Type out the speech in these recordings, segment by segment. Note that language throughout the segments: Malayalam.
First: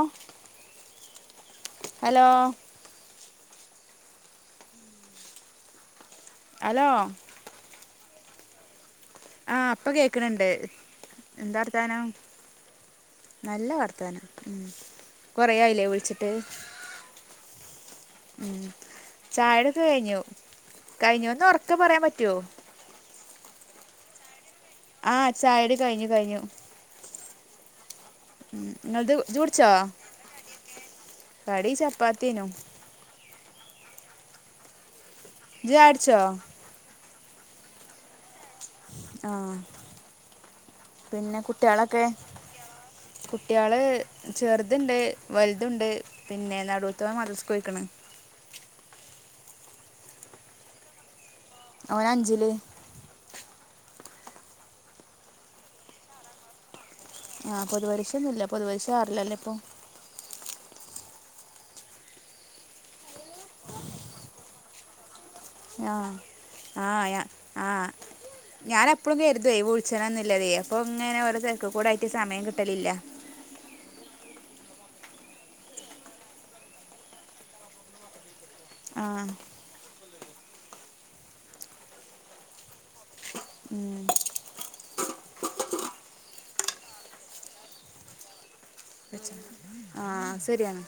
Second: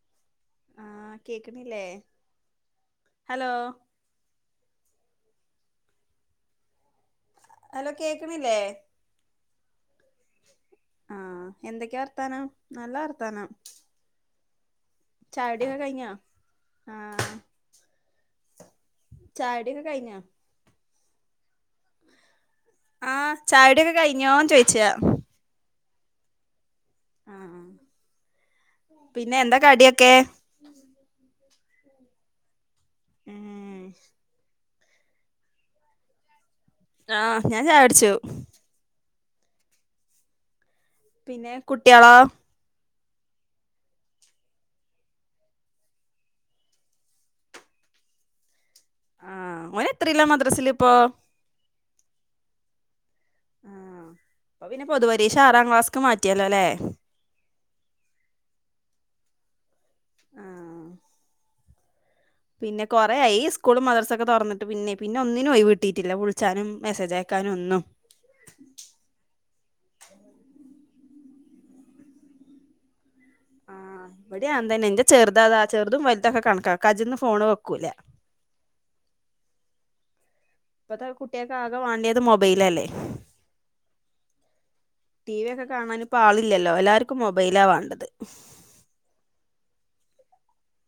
ആഹ് ആഹ് കേക്കണില്ലേ ഹലോ ഹലോ ഹലോ കേക്കണില്ലേ ആഹ് അപ്പ കേക്കണണ്ട് ആഹ് എന്താ എന്തൊക്കെയാ വർത്തനം വർത്താനം നല്ല വർത്താനം നല്ല വർത്തനം ഉ ചായുടിയൊക്കെ കൊറൊയില്ലേ കഴിഞ്ഞോ വിളിച്ചിട്ട് ആഹ് ഉ ചായടൊക്കെ ചായുടിയൊക്കെ കഴിഞ്ഞോ കഴിഞ്ഞു കഴിഞ്ഞുന്ന് ഉറക്കെ പറയാൻ പറ്റുവോ ആഹ് ചായകുടിഒക്കെ കഴിഞ്ഞോ ചോദിക്ക ആഹ് ചായകുടി കഴിഞ്ഞു കഴിഞ്ഞു ആഹ് ഉ ങ്ങളത് പിന്നെ എന്താ കുടിച്ചോ കടിയൊക്കെ കടി ചപ്പാത്ത്യേനു ഉം ജായട്ച്ചോ ആഹ് ഞാൻ ചായ കുടിച്ചു ആഹ് പിന്നെ കുട്ട്യാളെളാ? കുട്ട്യാള് ചെറുതുണ്ട് വലുതു ഉണ്ട് പിന്നെ നടുത്തോൻ മദ്രസ്ക്ക് പോയിക്ണ്. [inaudible] ആഹ് ഓന്എത്രയിലാ മദ്രസിലിപ്പോ? ഓനഞ്ചില് ആഹ് അപ്പൊ പിന്നെ പൊതുപരീക്ഷ ആറാം ക്ലാസ്ക്ക് മാറ്റിയല്ലോല്ലേ. ആഹ് പൊതുപരീശൊന്നുല്ല പൊതുപരിശ ആറില്ലല്ലേ ഇപ്പൊ ആഹ് പിന്നെ കൊറയായി ഈസ്കൂള് മദർസൊക്കെ തുറന്നിട്ട് പിന്നെ പിന്നെ ഒന്നിനും ഒഴിവ് ആഹ് കിട്ടില്ലവിളിച്ചാനും മെസ്സേജ് ആക്കാനും ഒന്നും. ഞാൻ എപ്പളും കർതെ വിളിച്ചണന്നില്ലതേ അപ്പൊ ഇങ്ങനെ ഓരോ തെരക്ക കൂടായിട്ട് സമയം കിട്ടലില്ല. ആഹ് ഇവിടെ [unintelligible] ഇന്റെ ചെറുതാതാ ചെറുതും വലുതൊക്കെ കണക്കാ കജിന്ന് ഫോണ് വെക്കൂലാ ആഹ് ഇപ്പത്തെ കുട്ടികക്കെ ആകെ വാണ്ടിയത് മൊബെലല്ലേ ടി വി ഒക്കെ കാണാനിപ്പോ ആളില്ലല്ലോ എല്ലാർക്കും മൊബെലാ വേണ്ടത് ആഹ് സെരിയാണ്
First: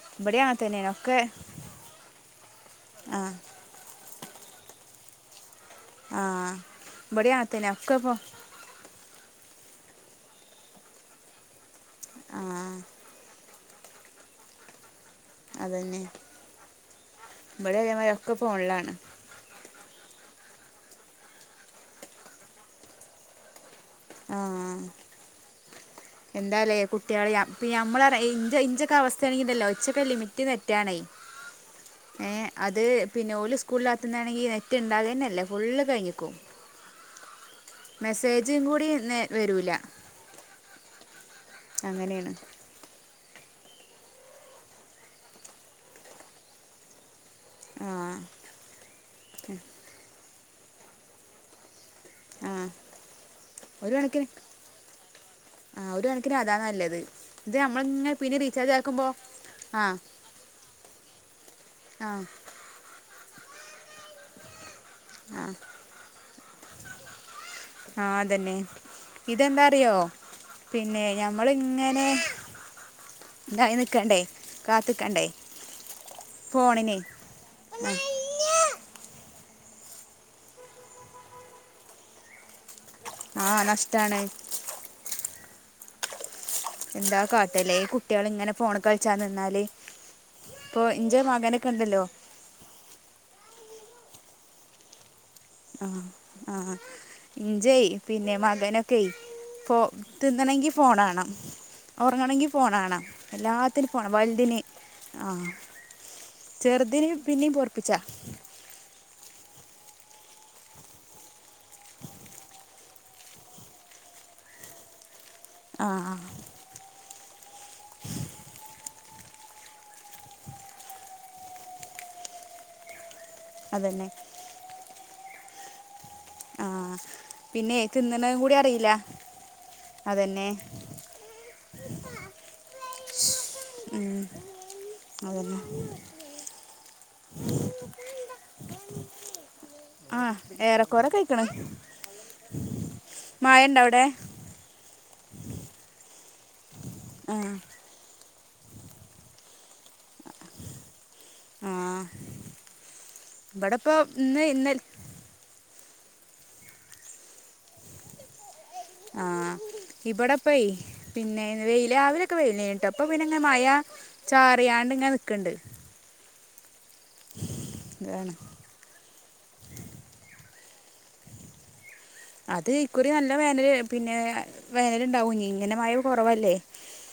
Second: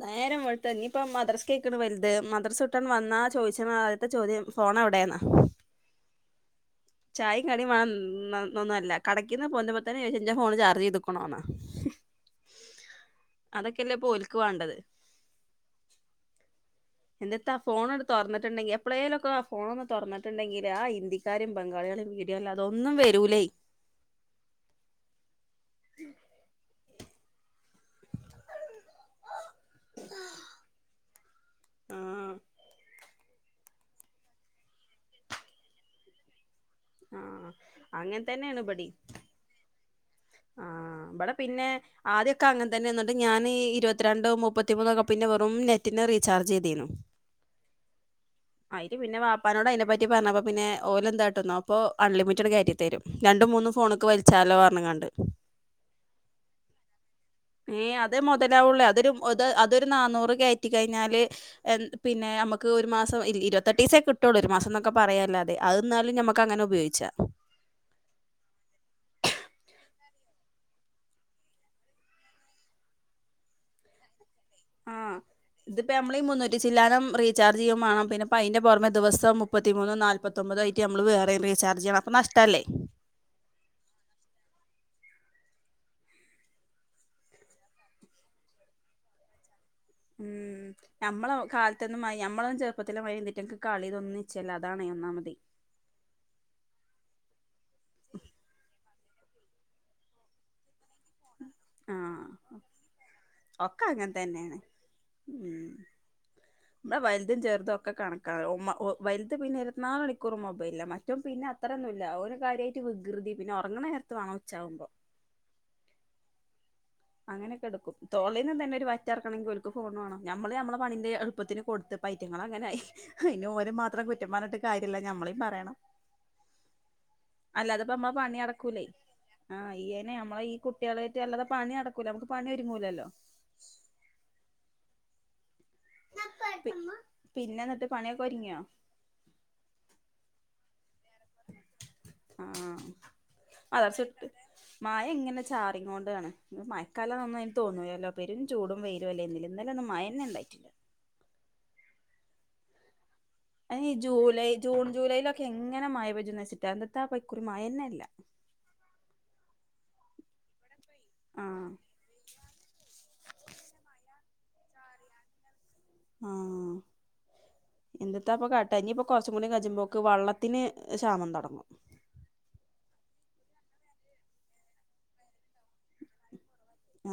നേരം വെൾത്താ ഇനിപ്പം മദ്രസ്ക്കയ്ണ് വലുത് മദ്രസ് വിട്ട് വന്നാ ആഹ് ചോയിച്ച ഒറ്റ ചോദ്യം ഫോണെവടെന്നാ ആഹ് ഇബടേം ചായിം അങ്ങനെ കടിം തന്നെ വേണ ഒക്കെ ഇപ്പൊ [unintelligible] ന്നല്ല കടയ്ക്ക്ന്ന് പോന്നപ്പത്തന്നെ ചോയിച്ച് എന്റെ ഫോണ് ചാർജ് ചെയ്ത്ക്കണോന്നാ ആഹ് അതൊക്കെയല്ലേ പ്പോ ഓൽക്ക് വാണ്ടത് അതന്നെ എന്തിത്താ ആ ഇബടെ ഫോണ് അതേമാതിരി ഒക്കെ തൊർന്ന്ട്ടേണ്ടെങ്കി ഫോണിലാണ് എപ്ലേലോക്ക ആ ഫോണ് തൊർന്ന് ട്ട്ണ്ടെങ്കില് ആ ഹിന്ദിക്കാരും ബംഗാളികളും വിഡിയോ അല്ലാതെ ഒന്നും വരൂലേ ആഹ് എന്താലേ കു [unintelligible] ഇപ്പ് നമ്മളെ റേ ഇഞ്ച് ഇഞ്ചൊക്കെ അവസ്ഥയാണെങ്കിണ്ടല്ലോ ഇച്ചോക്കെ ലിമിറ്റ് നെറ്റാണേ ആഹ് ഏഹ് അത് പിന്നെ ഓല് സ്കൂളിലാത്ത ന്നാണെങ്കിൽ നെറ്റ് ഇണ്ടാകെന്നെല്ല ഫുള്ള് കഴിഞ്ഞിക്കോ ആഹ് അങ്ങൻത്തന്നെയാണ് കൂടി ഇബടേം നേ വരൂല ആഹ് ബടെ പിന്നെ അങ്ങനെയാണ് ആദ്യക്കെ അങ്ങനെ തന്നെന്നു ഞാൻ ഇരുപത്തിരണ്ടോ മുപ്പത്തിമൂന്നോ ഒക്കെ പിന്നെ വെറും നെറ്റിന് റീചാർജ് ചെയ് തിന്നു ആ ആയി ൽ പിന്നെ വാപ്പാനോട് അയിനെ പറ്റി പറഞ്ഞപ്പ പിന്നെ ഓല് എന്താട്ടുന്നോ ഇപ്പോ അൺലിമിറ്റഡ് ആ കേറ്റി തരും രണ്ടും മൂന്നും ഒരു ഫോണൊക്കെ കണക്കിന് വലിച്ചാലോ പറഞ്ഞ്ങ്ങണ്ട് ആ ഒരു കണക്കിന് അതാ നല്ലത് ഇത് ഏ നമ്മളിങ്ങനെ അതേ പിന്നെ റീചാർജ് മുതലാവുള്ളേ ആക്കുമ്പോൾ അതൊരുത് ആ അതൊരു നന്നൂറ് കയറ്റി കഴിഞ്ഞ- ന്നാല് ആ പിന്നെ നമക്ക് ഒരു മാസം ഇരുപത്തെട്ട് ദെവസേ കിട്ടുള്ളൂ ഒരു മാസം ക്കെ ആ പറയുല്ലാതെ അത് എന്നാലും ഞമക്ക് അങ്ങനെ ഉപയോഗിച്ചാം ആഹ അതെന്നെ ഇതെന്താ അറിയോ പിന്നെ ഞമ്മളിങ്ങനെ എന്തായി നിക്കണ്ടേ ആഹ് ഇതിപ്പോ നമ്മള് ഈ മുന്നൂറ്റി ഫോണിന് ചില്ലാനും റീചാർജ് ചെയ്യമാണം പിന്നെപ്പ അന്റെ പുറമെ ദിവസം- മുപ്പത്തിമൂന്നും നാല്പ്പൊമ്പതും ആയിട്ട് നമ്മൾ വേറെയും റീചർജ് ചെയ്യണം അപ്പൊ നഷ്ടവല്ലേ ആഹ നഷ്ടാണ് എന്താ കാട്ട്യല്ലേ കുട്ടികള് ഇങ്ങനെ ഫോണ് കളിച്ചാ നിന്നാല് ഉം നമ്മള് ഉണ്ടല്ലോ കാലത്തൊന്നും മാതിരി നമ്മളൊന്നും ചെറുപ്പത്തില്ല മായിതിരി ഇതിറ്റങ്ങക്ക്- കളി തൊന്നിച്ചല്ല അതാണ് ഒന്നാമതെ ആ ആഹ ഇഞ്ചയ് പിന്നെ മകനൊക്കെയി- ഫോ തിന്നന്നോങ്കി ഫോൺ ആണൊ ഒറങ്ങണൊങ്കി ആഹ് ഫോൺ വാണം ഒക്കെ എല്ലാത്തിനും ഫോൺ അങ്ങനെ തന്നെയാണ് വലുതിന് ആഹ ഉം ഇവിടെ വലുതും ചെറുതും ഒക്കെ കണക്കാ [unintelligible] വലുതിന് - പിന്നെ ഇരുത്തിനാല് മണിക്കൂർ മൊബൈല മറ്റൊൻ പിന്നെ അത്രൊന്നും ഇല്ല ഒരു കാര്യമായിട്ട് വികൃതി പിന്നെ ഉറങ്ങണ നേരത്ത് വേണം മറിച്ചാവുമ്പോൾ ആ ആഹ അങ്ങനെയൊക്കെ എടുക്കും തോളൽ നിന്ന് തന്നെ ഒരു വറ്റ് ഇറക്കണമെങ്കിൽ ഫോൺ വേണം നമ്മള് നമ്മളെ പണിന്റെ എുപ്പത്തിന് കൊടുത്ത്- പൈറ്റങ്ങൾ അങ്ങനെയായി അയിന് ഓനെ മാത്രം അതന്നെ കുറ്റം പറയിട്ട് കാര്യമല്ല ഞമ്മളും പറയണം ആഹ അല്ലാതെ ഇപ്പ നമ്മ പണി നടക്കൂലേ ആ ഈനെ നമ്മളെ അതന്നെ ഈ കുട്ടികളെറ്റ അല്ലാതെ പണി നടക്ക- നമക്ക് പണി ഒരുങ്ങൂലല്ലോ ഉം അതന്നെ പിന്നെ എന്നിട്ട് പണിയൊക്കെ ഒരുങ്ങിയോ ആഹ് ഏറെക്കറെ കേക്കണു ആഹ് മയ ഇണ്ട അവിടെ ചാറിങ്ങ കൊണ്ടാണ് ഇ മയക്കാല ആഹ് ഒന്നന് തോന്നൂല്ലോ പരും ചൂടും വെരും അല്ലേല ഇന്നലെ ഒന്നും മയന്നെ ഉണ്ടായിട് ആഹ് അ ഇവിടെപ്പോ ഇന്ന് ജൂലൈ ഇന്നൽ ജൂൺ ജുലൈ ലെ ഇങ്ങനെ മഴ പജംന്ന് വെച്ചിട്ടാ അന്നത്തെ ആ പക്കുറി മഴ തന്നെയ അല്ല ആ ഇവിടപ്പവെ പിന്നെ ആഹ് വെയ്ലാവയൊക്കെ വെയ്ലനെ പ്പ പിന്ന മഴ ചാ റിണ്ടിങ്ങെ നിൽക്കണ്ട് ആഹ അതാണ് എന്തിട്ടാപ്പൊ കാട്ട ഇപ്പൊ കൊറച്ചും കൂടി കചുമ്പോക്ക് വള്ളത്തിന് ക്ഷാമം തടങ്ങും അത് ഇക്കുറി നല്ല വേനൽ പിന്നെ വേനല്ണ്ടാവും ഇങ്ങനെ മഴവ് കുറവല്ലേ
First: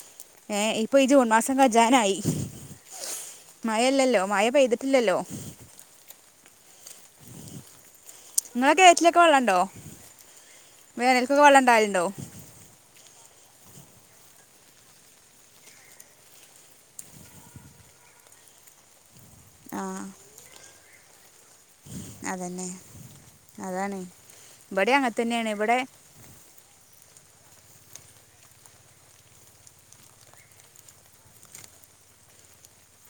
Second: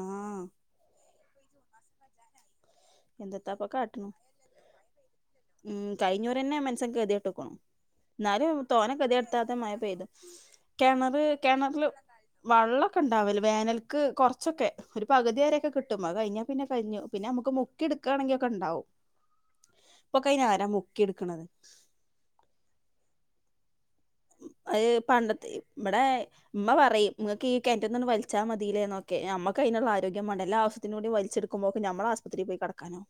ആഹ് ഏ ഇപ്പൊ ഈ ജൂൺ മാസം ഖജാനായി എന്ത്ത്താപ്പൊ കാട്ട്ണ് മയയല്ലല്ലോ മയ പെയ്തിട്ടില്ലല്ലോ ന്നെ മസങ്കക്ക് കതിയായിട്ടോക്കണണം എന്നാലും ഇങ്ങളെ തോനെക്കതി കെയറ്റിലൊക്കെ എടുത്താത്ത വെള്ളണ്ടോ മയ പെയ്ത് കെണര് വേനൽക്കൊക്കെ കെണറില് വെള്ളണ്ടാവല്ണ്ടോ വള്ളം ഒക്കെ ഒണ്ടാവല്. വേനൽക്ക് കൊറച്ചൊക്കെ ഒരു പകുതി വരൊക്കെ കിട്ടും അ കഴിഞ്ഞാൽ പിന്നെ കഴിഞ്ഞു പിന്നെ നമുക്ക് മു മുക്കി എടുക്കയാണെങ്കി ഒക്കെ ഉണ്ടാവും ആഹ് ഇപ്പൊക്കെ അയിനാരാ മുക്കി എടുക്കണത് അതന്നെ അതാണ് ത് ഇബടിം പണ്ടത്തെ അങ്ങൻതന്നേണ് ഇബടെ ഇവിടെ ഉമ്മ പറയും നിങ്ങക്ക് ക എറ്റൊന്നന്ന് വയിച്ചാൽ മതില്ലേ എന്നക്കെ നമക്ക് അതിനുള്ള ആരോഗ്യ വേണേ. എല്ല ആശ്യത്തിനൂടി വയ്ച്ചെടുമ്പോൾ നമ്മ ആശുപത്രിയിക്കാം കടക്കാനോ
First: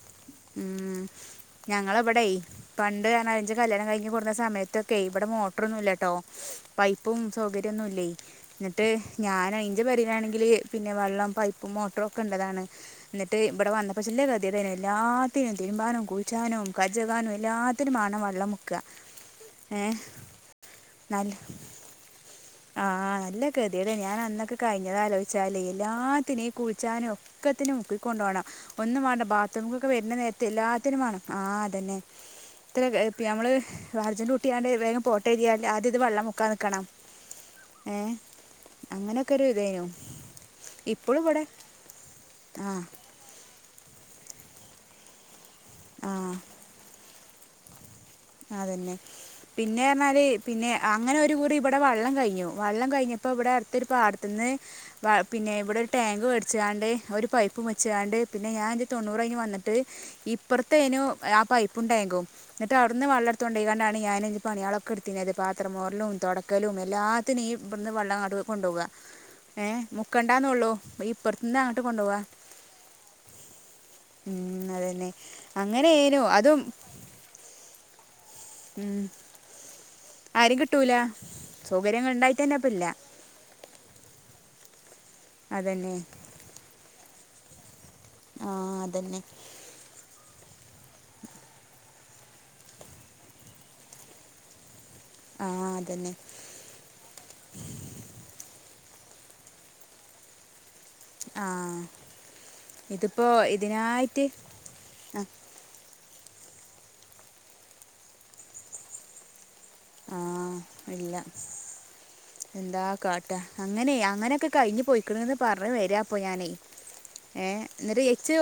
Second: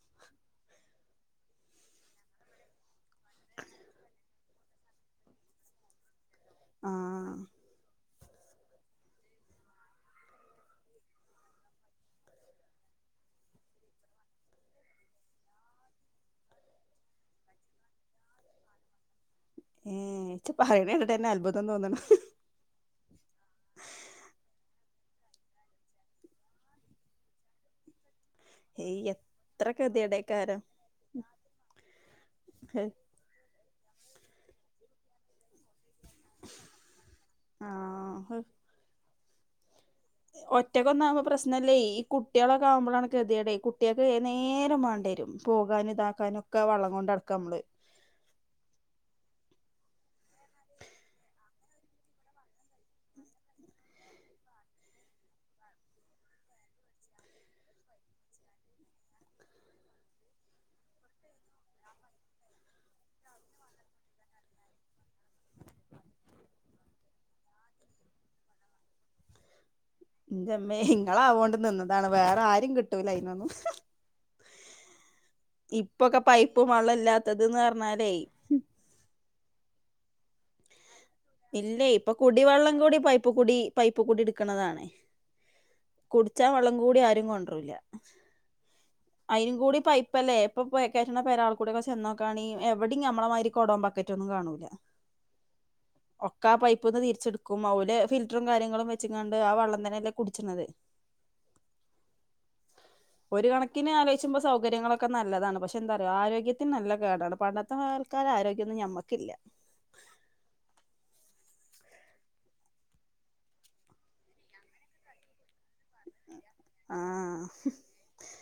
ഉം ഞങ്ങള് വിടെ പണ്ട് ഞ അഞ്ച് കല്യാണം കഴിഞ്ഞ് കുറഞ്ഞ സമയത്തൊക്കെ ഇവിടെ മോട്ടറൊന്നുംല്ലാട്ടോ പൈപ്പും ആഹ് സൗകര്യന്നുംല്ല ന്നിട്ട് ഞാൻ അയിന്റെ പരിയിലാണെങ്കില് പിന്നെ വെള്ളം പൈപ്പും മോട്ടറും ഒക്കെള്ളതാണ് എന്നിട്ട് ഇവിടെ വന്നപ്പോ ചില കതിയെ എല്ലാത്തിനും തീരുമാനം ക ഉച്ചാനവും കജഗാനവും എല്ലാത്തിനുംമാണ് വെള്ളം മുക്കുക ഏ ഇച്ച പറയണ കേണ്ടിട്ട്ന്നെ നല്ല അത്ഭുതം തോന്നണം ആഹ് നല്ല കതിയട ഞാൻന്നൊക്കെ ക പിഞ്ഞതലോചിച്ചാൽ എല്ലാത്തിനെയും കുഴിച്ചാനും ഒക്കത്തിനും മുക്കിക്ക കൊണ്ടുപോകണം ഒന്നും ഏയ് വേണ്ട എത്ര ബാത്റൂമൊക്കെ വരുന്ന നേരത്തെ ഗതികേടേക്കാരം എല്ലാത്തിനും വേണം ആ അതന്നെ ഇത്ര ഞമ്മള് വർജന്റ് കൂട്ടിയാണ്ട് വേഗം പോട്ട എരിയാല ആദ്യം ഇത് വെള്ളം മുക്കാൻ നിക്കണം ഏർ ആഹ് അങ്ങനെയൊക്കെ ഒരു ഇതായിനു ഒറ്റക്ക ഒന്നാകുമ്പോ പ്രശ്നമല്ലേ ഈ കുട്ടികളൊക്കെ ആഹ് ആകുമ്പോഴാണ് കൃതിട കുട്ടികൊക്കെ നേര വേണ്ട വരും പോകാനും ആഹ് ഇതാക്കാനും ഒക്കെ വള്ളം കൊണ്ട്ടക്കാം നമ്മള് അതന്നെ പിന്നെ പറഞ്ഞാല് പിന്നെ അങ്ങനെ ഒരു കുറി ഇവിടെ വെള്ളം കഴിഞ്ഞു വെള്ളം കഴിഞ്ഞ പ്പോൾ ഇവിടെ അടുത്തൊരു പാടത്ത്ന്ന് പിന്നെ ഇവിടെ ഒരു ടാങ്ക് മേടിച്ചാണ്ട് ഒരു പൈപ്പ് മുച്ചാണ്ട് പിന്നെ ഞാൻ എൻ്റെ തൊണ്ണൂറ് കഴിഞ്ഞ് വന്നട്ട് ഇപ്പറത്തെന് ആ പൈപ്പും ടാങ്കും എന്നിട്ട് അവിടന്ന് വെള്ളം എടുത്ത് കൊണ്ടൊണ്ടാണ് ഞാൻ പണിളക്കെ എടുത്തിത് പാത്രമോറലും തൊടക്കലും എല്ലാത്തിനും ഈ വെള്ളംങ്ങാട്ട് കൊണ്ടുപോകുക ഏഹ് മുക്കണ്ടാന്നേ ഉള്ളു ഇന്റമ്മേ ഇപ്പുറത്ത് ഇങ്ങളാവോണ്ട് നിന്ന് അങ്ങോട്ട് കൊണ്ടു നിന്നതാണ് പോവാ വേറെ ആരും കിട്ടൂല അയിനൊന്നും മ്മ് അതന്നെ ഇപ്പൊക്കെ അങ്ങനെയേനു പൈപ്പു വള്ളം ഇല്ലാത്തത് പറഞ്ഞാലേ മ്മ് ആരെം കിട്ടൂല ഇല്ലേ സൗകര്യങ്ങൾ ഇപ്പൊ ഉണ്ടായിട്ട് തന്നെ അപ്പം കുടിവെള്ളം ഇല്ല കൂടി പൈപ്പ് കൂടി പൈപ്പ് കൂടി എടുക്കണതാണ് അതന്നെ കുടിച്ചാ വള്ളം കൂടി ആരും കൊണ്ടരൂല ആ അതന്നെ അയിനും കൂടി പൈപ്പല്ലേ ഇപ്പൊ പെരെൽക്കൂടെക്കെ ചെന്നോക്കയാണെങ്കിൽ എവിടയും നമ്മളമാരി കൊടൊം ബക്കറ്റൊന്നും കാണൂല ആ അതന്നെ ഒക്കെ ആ പൈപ്പ് ഒന്ന് തിരിച്ചെടുക്കും അവല് ഫിൽറ്ററും കാര്യങ്ങളും വെച്ചങ്ങാണ്ട് ആ വെള്ളം തന്നെയല്ലേ കുടിച്ചിണത് ആ ഇതിപ്പോൾ ഒരു കണക്കിന് ഇതിനായിട്ട് ആലോചിച്ചുമ്പോ സൗകര്യങ്ങളൊക്കെ ആ നല്ലതാണ് പക്ഷെ എന്താ ആരോഗ്യത്തിന് നല്ല കേടാണ് പണ്ടത്തെ ആൾക്കാരെ ആരോഗ്യമൊന്നും ഞമ്മക്കില്ല ആ ഇല്ല എന്താ കാട്ടാ അങ്ങനെ അങ്ങനെയൊക്കെ കഴിഞ്ഞ് പോയിക്കണന്ന് പറ അങ്ങനെ വരാ ഞാന് ആഹ് എന്നട്ട് ഇച്ച്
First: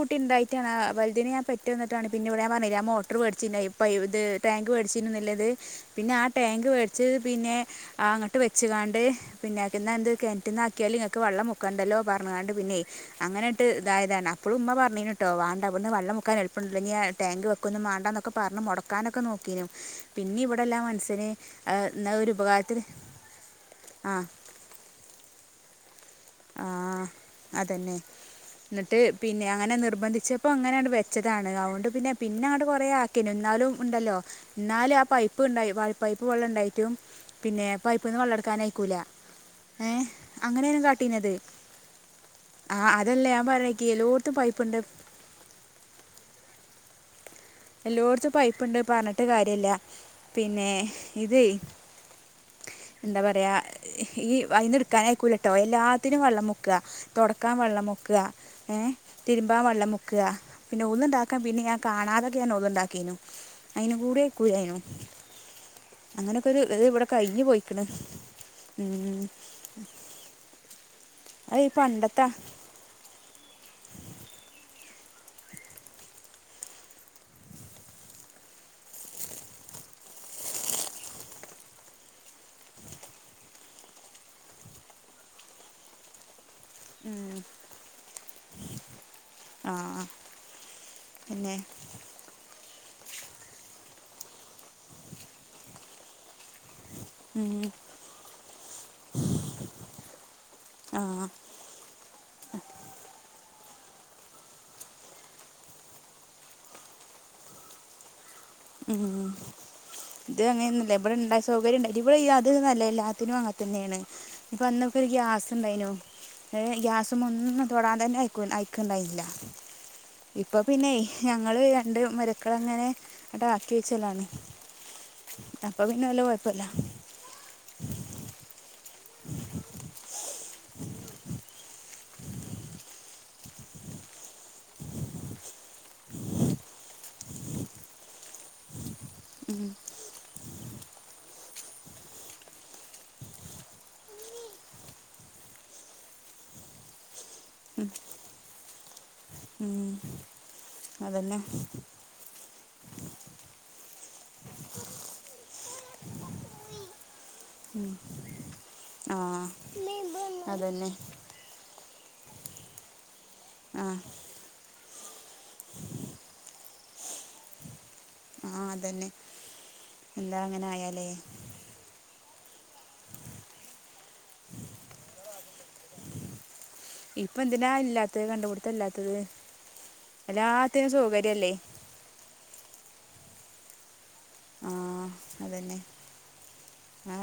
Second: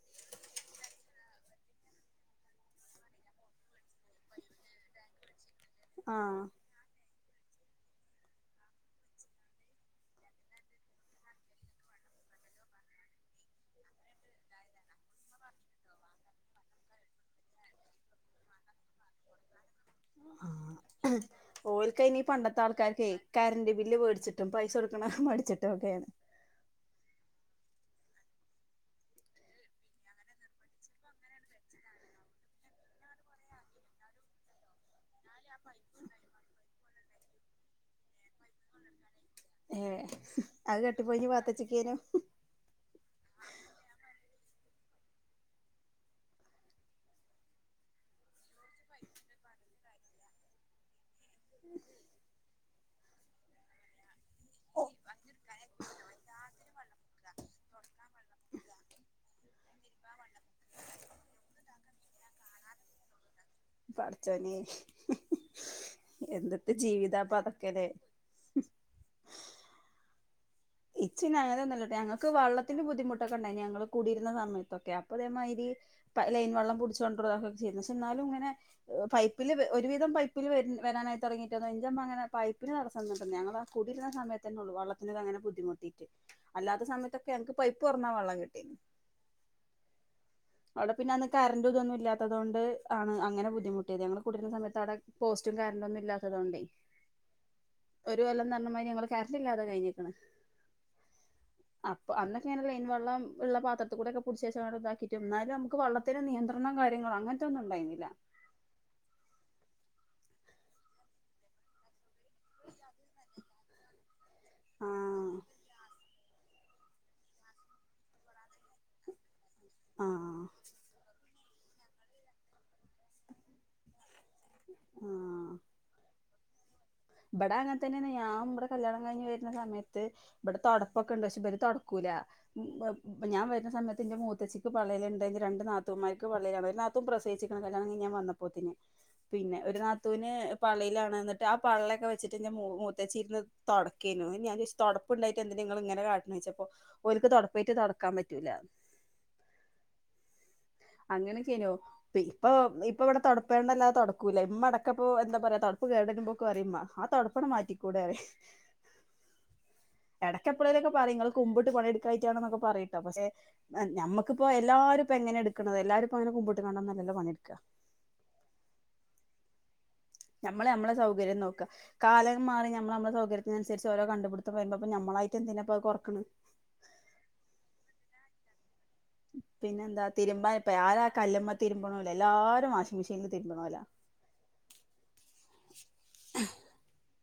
കു ട്ടിണ്ടായിട്ടാണ് ആ വലുതിനെ ഞാൻ പെറ്റ് വന്നിട്ടാണ് പിന്നെ ഇവിടെ ഞാൻ പറഞ്ഞില്ല മോട്ടർ മേടിച്ചെനു ഇപ്പോ ഇത് ടാങ്ക് മേടിച്ചിനു പിന്നെ ആ ആഹ് ടാങ്ക് മേടിച്ച് പിന്നെ അങ്ങോട്ട് വെച്ചുകാണ്ട് പിന്നേക്കന്ന എന്ത് കിണറ്റിൽന്ന ആക്കിയാലും നിങ്ങൾക്ക് വെള്ളം മുക്കണ്ടല്ലോ പറഞ്ഞു ണ്ട് പിന്നെ അങ്ങനെട്ട് ഇതായതാണ് അപ്പോഴും ഉമ്മ പറീന് കേട്ടോ വാണ്ട ഇവിടുന്ന് വെള്ളം മുക്കാൻ എളുപ്പം ഉണ്ടല്ലോ ടാങ്ക് വെക്കുന്നു വേണ്ടന്നൊക്കെ പറഞ്ഞ് മുടക്കാനൊക്കെ നോക്കീനു പിന്നെ ആഹ് ഇവിടെല്ലാം മനുസ്യന് ഏഹ് ഓൽക്ക് ന്നാ അയ്ന് ഈ ഒരു പണ്ടത്തെ ഉപകാരത്തിന് ആൾക്കാർക്കെ ആഹ് ആഹ് മടിച്ചിട്ട് ഒക്കെയാണ് ആഹ് അതെന്നെ എന്നിട്ട് പിന്നെ അങ്ങനെ നിർബന്ധിച്ചപ്പോ അങ്ങനെ അങ്ങട് വെച്ചതാണ് അതുകൊണ്ട് പിന്നെ പിന്നെ അങ്ങടെ കൊറെ ആക്കീനു എന്നാലും ഇണ്ടല്ലോ എന്നാലും ആ പൈപ്പി പൈപ്പ് ഇണ്ടായി ആ പൈപ്പ് വെള്ളം ഉണ്ടായിട്ടും പിന്നെ പൈപ്പ് നിന്ന് വെളള് എടുക്കാനായിക്കൂല ഏ ഏഹ് അങ്ങനെയും അത് കാട്ടി കെട്ടിപ്പോയിഞ്ഞ് പാത്തച്ചിക്കേനു ആഹ് അതല്ലേ ഞാൻ പറഞ്ഞിക്കി എല്ലോടത്തും പ്പ്ണ്ട് എല്ലോടത്തും പൈപ്പുണ്ട് പറഞ്ഞിട്ട് കാര്യല്ല പിന്നെ ഇതെ എന്താ പറയ ഈ അയിന്ന് എടുക്കാന് ആയിക്കൂലട്ടോ എല്ലാത്തിനും വെള്ളം മുക്കുക തൊടക്കാൻ വെള്ളം മുക്കുക ഏഹ് തിരുമ്പാൻ വെള്ളം മുക്കുക പിന്നെ ഒള് ഉണ്ടാക്കാൻ പിന്നെ ഞാൻ കാണാതൊക്കെ ഞാൻ ഒന്ന് ഉണ്ടാക്കീനു അയിന് പടച്ചോനെ കൂടെക്കൂയിനു അങ്ങനെയൊക്കെ ഒരു എന്ത്‌ത്തെ ഇവിടെ ജീവിതാപ്പ കഴിഞ്ഞു അതൊക്കെല്ലേ പോയിക്കണ് മ്മ് ഇച്ചി അങ്ങെനെ ഒന്നുല്ലാട്ടോ ഞങ്ങൾക്ക് വള്ളത്തിന്റെ ബുദ്ധിമുട്ടൊക്കെ ഇണ്ടായിന് ഞങ്ങൾ കൂടിയിരുന്ന സമയത്തൊക്കെ അപ്പൊ അതേമാതിരി ലൈൻ വെള്ളം പിടിച്ചുകൊണ്ടിതൊക്കെ ചെയ്യരുന്നു പക്ഷെ എന്നാലും ഇങ്ങനെ പൈപ്പിൽ ഒരുവിധം പൈപ്പിൽ വ വരാനായി തുടങ്ങിയിട്ട്ന്നഇന്റമ്മ അങ്ങനെ പൈപ്പിന് തടസംന്നിണ്ട ഞങ്ങള് ആ കുടി വരുന്ന സയത്തന്നെ ഉള്ളു വെള്ളത്തിനൊക്കെ അങ്ങനെ ബുദ്ധിമുട്ടീട്ട് അല്ലാത്ത സയത്തൊക്കെ ഉം. ങ്ങക്ക് പൈപ്പ് തൊറന്നാ വെള്ളം കിട്ടും ആ അവിടെ പിന്നെ അന്ന് കറൻ്റും ഇതൊന്നും ഇല്ലാത്തതുകൊണ്ട് ആണ് അങ്ങനെ ബുദ്ധിമുട്ടിയത് ഞങ്ങള് കൂടിയിരുന്ന സമയത്തവിടെ പോസ്റ്റും കാര്യങ്ങളൊന്നും ഇല്ലാത്തത് കൊണ്ടേ ഉം. ഒരു കൊല്ലം ന്ന് പറഞ്ഞ മാതി ഞങ്ങള് കരണ്ടില്ലാതെ കഴിഞ്ഞിക്കണ് ആ അപ്പൊ അന്നൊക്കെലൈൻ വെള്ളം ഇ ഒള്ള പാത്രം ത്ത് കൂടെ ഒക്കെ പുടിച്ച് വച്ച് ഇതാക്കിട്ടും എന്നും നമുക്ക് വെള്ളത്തിന് നിയന്ത്രണം കാര്യങ്ങളോ അങ്ങനത്തെ ഒന്നും ഉണ്ടായിരുന്നില്ല ഉം ഇത് അങ്ങനൊന്നുംല്ല ഇവിടെ ഇണ്ടായ സൗകര്യ ഇണ്ട ഇവ്ടെ ഈ അത് ന്നല്ല എല്ലാത്തിനും അങ്ങനെ തന്നെയാണ് ഇപ്പൊ അന്നൊക്കെ ആഹ് ഗ്യാസ്സുണ്ടായ്നു ഏ ഗ്യാസുമൊന്നും തൊടാൻ തന്നെ ആയിക്കൂല ആയ് കണ്ടായില്ല ആഹ് ഇപ്പൊ പിന്നെ ഞങ്ങള് രണ്ട് മരുവക്കളങ്ങനെ അട്ടാ ബാക്കി വെച്ചലാണ് അപ്പ പിന്നെ വല്ല്യ കൊഴപ്പില്ല ബ്ടെ അങ്ങൻതന്നേണ് ഞാമ്പ്ടെ കല്യാണം കഴിഞ്ഞ് വരുന്ന സമയത്ത് ഇബ്ടെ തൊടപ്പൊക്കെണ്ട് പക്ഷെ ബര് തൊടക്കൂല പ്പ പി ഞാൻ വരന്ന സമയത്തിന്റെ മൂത്തേച്ചിക്ക് പള്ളേല്ണ്ടാര്ന്ന് രണ്ട് നാത്തൂൻമാരിക്ക് പള്ളേലാണ് ഒരു നാത്തും പ്രസേച്ചേക്കണ് കല്യാണങ്കയ്ഞ്ഞ് ഞാൻ വന്നപ്പോത്തേന് പിന്നെ ഒരു നാത്തൂന് പള്ളേലാണ് എന്നിട്ട് ആ പള്ളൊക്കെവെച്ചിട്ട് ൻ്റെ മൂ മൂത്തേച്ചിരുന്ന് തൊടയ്ക്കാരുന്നു. ഞാൻ ചോയ്ച് തൊടപ്പ്ണ്ടായ്ട്ട് എന്തിനാ ഇങ്ങളിങ്ങനെ കാട്ടണേ ചോയ്ച്ചപ്പോ ഓര്ക്ക് തൊടപ്പയിട്ട് തൊടക്കാൻ പറ്റൂലാന്ന് ഊം അങ്ങനൊക്കെ അയ്നു പി ഇപ്പൊ ഇപ്പ ഇവിടെ തടപ്പേണ്ടല്ലാതെ തൊടക്കൂല ഇമ്മ അടക്കപ്പോ എന്താ പറയ്യാ തൊടപ്പ് കേടക്ക്മ്പ്പറയ്ഉമ്മ ആ തൊടപ്പ് ന്ന് മാറ്റിക്കൂടേറയും ആഹ് എടക്കെപ്പഴേലുക്കെ പറയും ഇങ്ങള് കുമ്പിട്ട് പണിയെടു കായ്റ്റാണെന്നൊക്കെ പറയിട്ടാ പശ്ശെ ആ ഞമ്മക്കിപ്പൊ എല്ലാരുപ്പെങ്ങനേടുക് ടുക്കണത് എല്ലാരുംപ്പങ്ങനെ കുമ്പിട്ട് നിന്നോണ്ടൊന്നല്ലല്ലൊപണിയെടുക്കാ ആ അതന്നെ എന്താ അങ്ങനെ ഞമ്മള് ഞമ്മളെ ആയാലേ സൗകര്യം നോക്കാ കാലം മാറി നമ്മളമ്മെളെ സൗകര്യത്തിനുസരിച്ച് ഓരോ കണ്ടപിടുത്തംവരുമ്പോ അപ്പ നമ്മളായിട്ടെന്തിനി കൊറക്കണ് ഇപ്പൊ എന്തിനാ ഇല്ലാത്തത് കണ്ട്പിടി പിന്നെ എന്താ തിരുമ്പാൻ ഇപ്പ ആരാ കല്ല്മ്മ സൗകര്യമല്ലേ തിരുമ്പണോല്ലോ എല്ലാരും വാശി മെഷീനില് തിരുമ്പണോലാ ആ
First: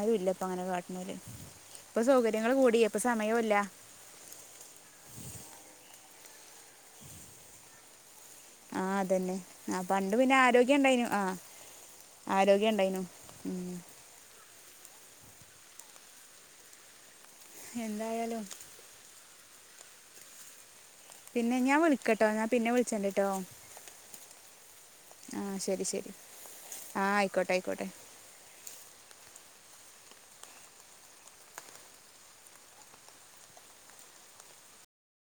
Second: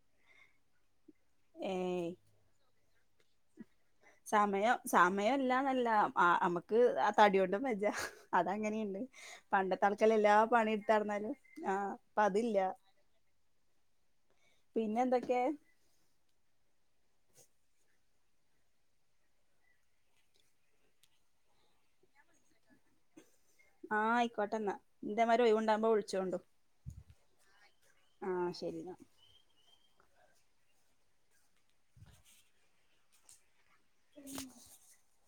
ആരുവില്ലപ്പ അങ്ങനെ കാട്ടണോല് ഇപ്പൊ ഏയ് സൗകര്യങ്ങള് കൂടി ഇപ്പൊ സമയോല്ല സമയം സമയംല്ലാന്നല്ല ആ അമുക്ക് ആ തടിയൊണ്ടും വജ്ജാ അത് ആ ത്ങ്ങനെയുണ്ട് അതന്നെ ആ പണ്ടത്തെ പണ്ട് പിന്നെ ആള്ക്കലെല്ലാം പണി ആരോഗ്യം ഉണ്ടായിനു ആ എടുത്താർന്നാലും ആഹ് പ്പ അതില്ല ആരോഗ്യം ഉണ്ടായിനു ഉം പിന്നെന്തൊക്കെയാ എന്തായാലും പിന്നെ ഞാൻ വിളിക്കട്ടോ ഞാൻ പിന്നെ വിളിച്ചണ്ടിട്ടോ ആഹ് ആയിക്കോട്ടെന്നാ ഇന്തമാരിയൊവൊണ്ടാവകുമ്പോ ഒഴിച്ചോണ്ടു കോട്ടായ്ക്കൊട്ടെ